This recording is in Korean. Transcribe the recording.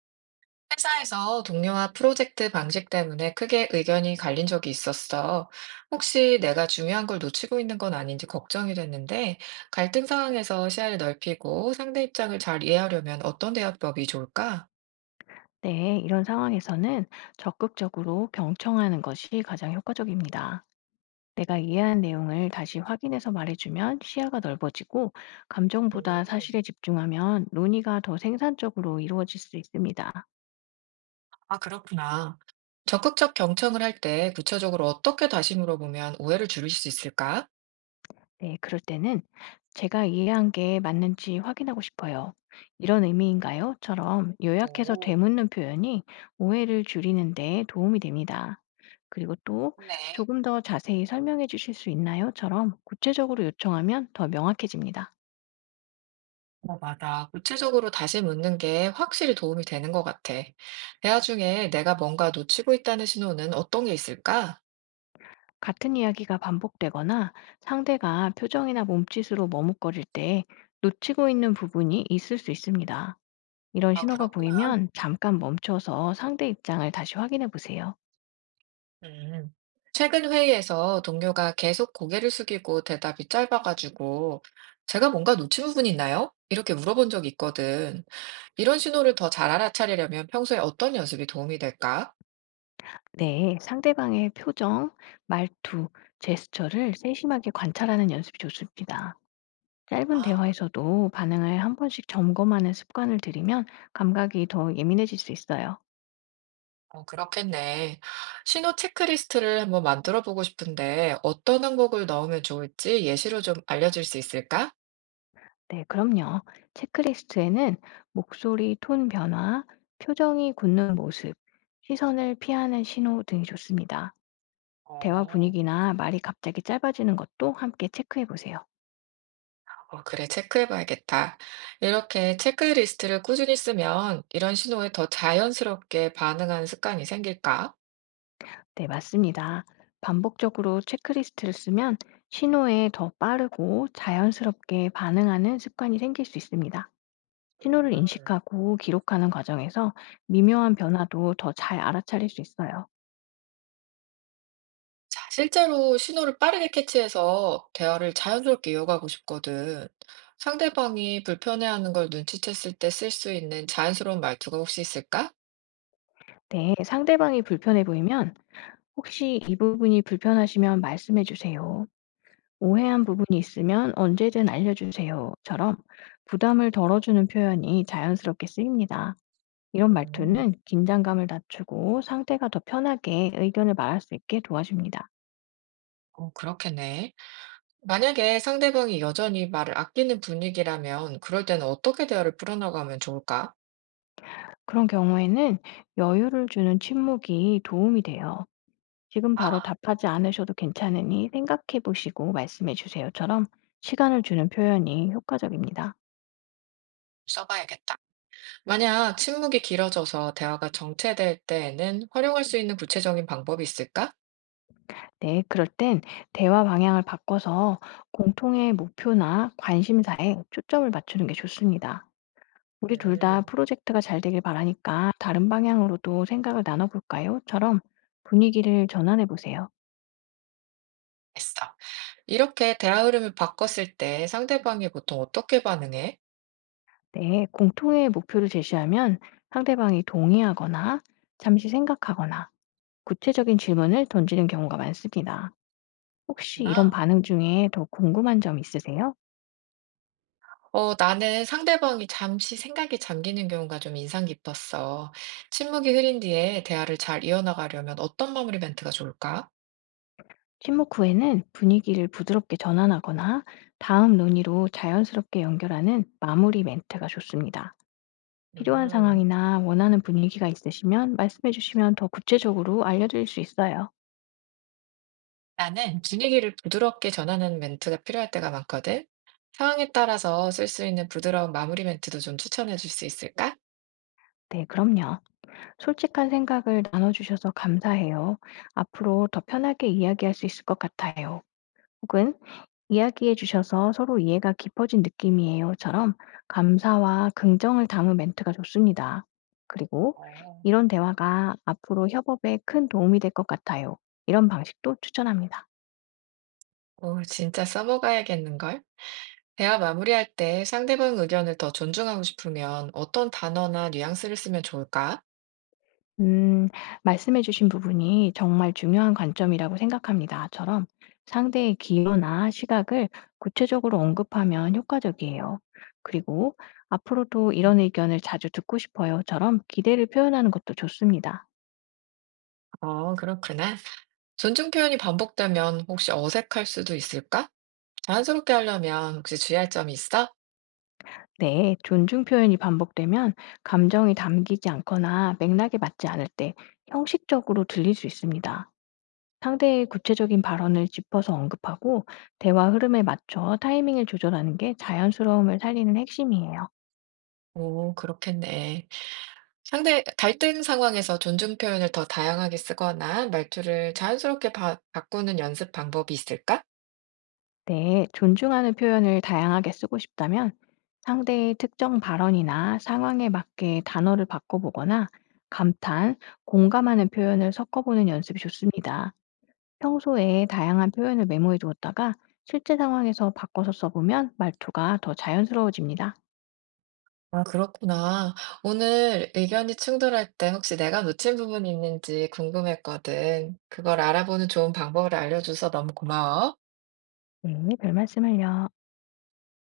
회사에서 동료와 프로젝트 방식 때문에 크게 의견이 갈린 적이 있었어. 혹시 내가 중요한 걸 놓치고 있는 건 아닌지 걱정이 됐는데, 갈등 상황에서 시야를 넓히고 상대 입장을 잘 이해하려면 어떤 대화법이 좋을까? 네, 이런 상황에서는 적극적으로 경청하는 것이 가장 효과적입니다. 내가 이해한 내용을 다시 확인해서 말해주면 시야가 넓어지고, 감정보다 음, 사실에 집중하면 논의가 더 생산적으로 이루어질 수 있습니다. 아, 그렇구나. 적극적 경청을 할 때 구체적으로 어떻게 다시 물어보면 오해를 줄일 수 있을까? 네, 그럴 때는 제가 이해한 게 맞는지 확인하고 싶어요. 이런 의미인가요? 처럼 요약해서 오, 되묻는 표현이 오해를 줄이는 데 도움이 됩니다. 그리고 또 네. "조금 더 자세히 설명해 주실 수 있나요?"처럼 구체적으로 요청하면 더 명확해집니다. 어, 맞아. 구체적으로 다시 묻는 게 확실히 도움이 되는 것 같아. 대화 중에 내가 뭔가 놓치고 있다는 신호는 어떤 게 있을까? 같은 이야기가 반복되거나 상대가 표정이나 몸짓으로 머뭇거릴 때 놓치고 있는 부분이 있을 수 있습니다. 이런 아, 신호가 그렇구나. 보이면 잠깐 멈춰서 상대 입장을 다시 확인해 보세요. 음. 최근 회의에서 동료가 계속 고개를 숙이고 대답이 짧아가지고 제가 뭔가 놓친 부분이 있나요? 이렇게 물어본 적이 있거든. 이런 신호를 더 잘 알아차리려면 평소에 어떤 연습이 도움이 될까? 네, 상대방의 표정, 말투, 제스처를 세심하게 관찰하는 연습이 좋습니다. 짧은 아. 대화에서도 반응을 한 번씩 점검하는 습관을 들이면 감각이 더 예민해질 수 있어요. 어, 그렇겠네. 신호 체크리스트를 한번 만들어 보고 싶은데 어떤 항목을 넣으면 좋을지 예시로 좀 알려줄 수 있을까? 네, 그럼요. 체크리스트에는 목소리 톤 변화, 표정이 굳는 모습, 시선을 피하는 신호 등이 좋습니다. 대화 어, 분위기나 말이 갑자기 짧아지는 것도 함께 체크해 보세요. 어, 그래, 체크해 봐야겠다. 이렇게 체크리스트를 꾸준히 쓰면 이런 신호에 더 자연스럽게 반응하는 습관이 생길까? 네, 맞습니다. 반복적으로 체크리스트를 쓰면 신호에 더 빠르고 자연스럽게 반응하는 습관이 생길 수 있습니다. 신호를 음. 인식하고 기록하는 과정에서 미묘한 변화도 더 잘 알아차릴 수 있어요. 자, 실제로 신호를 빠르게 캐치해서 대화를 자연스럽게 이어가고 싶거든. 상대방이 불편해하는 걸 눈치챘을 때 쓸 수 있는 자연스러운 말투가 혹시 있을까? 네, 상대방이 불편해 보이면 혹시 이 부분이 불편하시면 말씀해 주세요. 오해한 부분이 있으면 언제든 알려주세요.처럼 부담을 덜어주는 표현이 자연스럽게 쓰입니다. 이런 음. 말투는 긴장감을 낮추고 상대가 더 편하게 의견을 말할 수 있게 도와줍니다. 어 그렇겠네. 만약에 상대방이 여전히 말을 아끼는 분위기라면 그럴 때는 어떻게 대화를 풀어나가면 좋을까? 그런 경우에는 여유를 주는 침묵이 도움이 돼요. 지금 바로 아, 답하지 않으셔도 괜찮으니 생각해 보시고 말씀해 주세요처럼 시간을 주는 표현이 효과적입니다. 써봐야겠다. 만약 침묵이 길어져서 대화가 정체될 때에는 활용할 수 있는 구체적인 방법이 있을까? 네, 그럴 땐 대화 방향을 바꿔서 공통의 목표나 관심사에 초점을 맞추는 게 좋습니다. 우리 둘 다 음, 프로젝트가 잘 되길 바라니까 다른 방향으로도 생각을 나눠볼까요?처럼 분위기를 전환해 보세요. 됐어. 이렇게 대화 흐름을 바꿨을 때 상대방이 보통 어떻게 반응해? 네, 공통의 목표를 제시하면 상대방이 동의하거나 잠시 생각하거나 구체적인 질문을 던지는 경우가 많습니다. 혹시 이런 그렇구나. 반응 중에 더 궁금한 점 있으세요? 어, 나는 상대방이 잠시 생각에 잠기는 경우가 좀 인상 깊었어. 침묵이 흐린 뒤에 대화를 잘 이어나가려면 어떤 마무리 멘트가 좋을까? 침묵 후에는 분위기를 부드럽게 전환하거나 다음 논의로 자연스럽게 연결하는 마무리 멘트가 좋습니다. 필요한 음. 상황이나 원하는 분위기가 있으시면 말씀해 주시면 더 구체적으로 알려드릴 수 있어요. 나는 분위기를 부드럽게 전하는 멘트가 필요할 때가 많거든. 상황에 따라서 쓸 수 있는 부드러운 마무리 멘트도 좀 추천해 줄 수 있을까? 네, 그럼요. 솔직한 생각을 나눠주셔서 감사해요. 앞으로 더 편하게 이야기할 수 있을 것 같아요. 혹은 이야기해 주셔서 서로 이해가 깊어진 느낌이에요.처럼 감사와 긍정을 담은 멘트가 좋습니다. 그리고 어. 이런 대화가 앞으로 협업에 큰 도움이 될 것 같아요. 이런 방식도 추천합니다. 오, 진짜 써먹어야겠는걸? 대화 마무리할 때 상대방 의견을 더 존중하고 싶으면 어떤 단어나 뉘앙스를 쓰면 좋을까? 음, 말씀해 주신 부분이 정말 중요한 관점이라고 생각합니다.처럼 상대의 기여나 시각을 구체적으로 언급하면 효과적이에요. 그리고 앞으로도 음. 이런 의견을 자주 듣고 싶어요.처럼 기대를 표현하는 것도 좋습니다. 어, 그렇구나. 존중 표현이 반복되면 혹시 어색할 수도 있을까? 자연스럽게 하려면 혹시 주의할 점이 있어? 네, 존중 표현이 반복되면 감정이 담기지 않거나 맥락에 맞지 않을 때 형식적으로 들릴 수 있습니다. 상대의 구체적인 발언을 짚어서 언급하고 대화 흐름에 맞춰 타이밍을 조절하는 게 자연스러움을 살리는 핵심이에요. 오, 그렇겠네. 상대, 갈등 상황에서 존중 표현을 더 다양하게 쓰거나 말투를 자연스럽게 바꾸는 연습 방법이 있을까? 네, 존중하는 표현을 다양하게 쓰고 싶다면 상대의 특정 발언이나 상황에 맞게 단어를 바꿔보거나 감탄, 공감하는 표현을 섞어보는 연습이 좋습니다. 평소에 다양한 표현을 메모해 두었다가 실제 상황에서 바꿔서 써보면 말투가 더 자연스러워집니다. 아, 그렇구나. 오늘 의견이 충돌할 때 혹시 내가 놓친 부분이 있는지 궁금했거든. 그걸 알아보는 좋은 방법을 알려줘서 너무 고마워. 네, 별 말씀을요.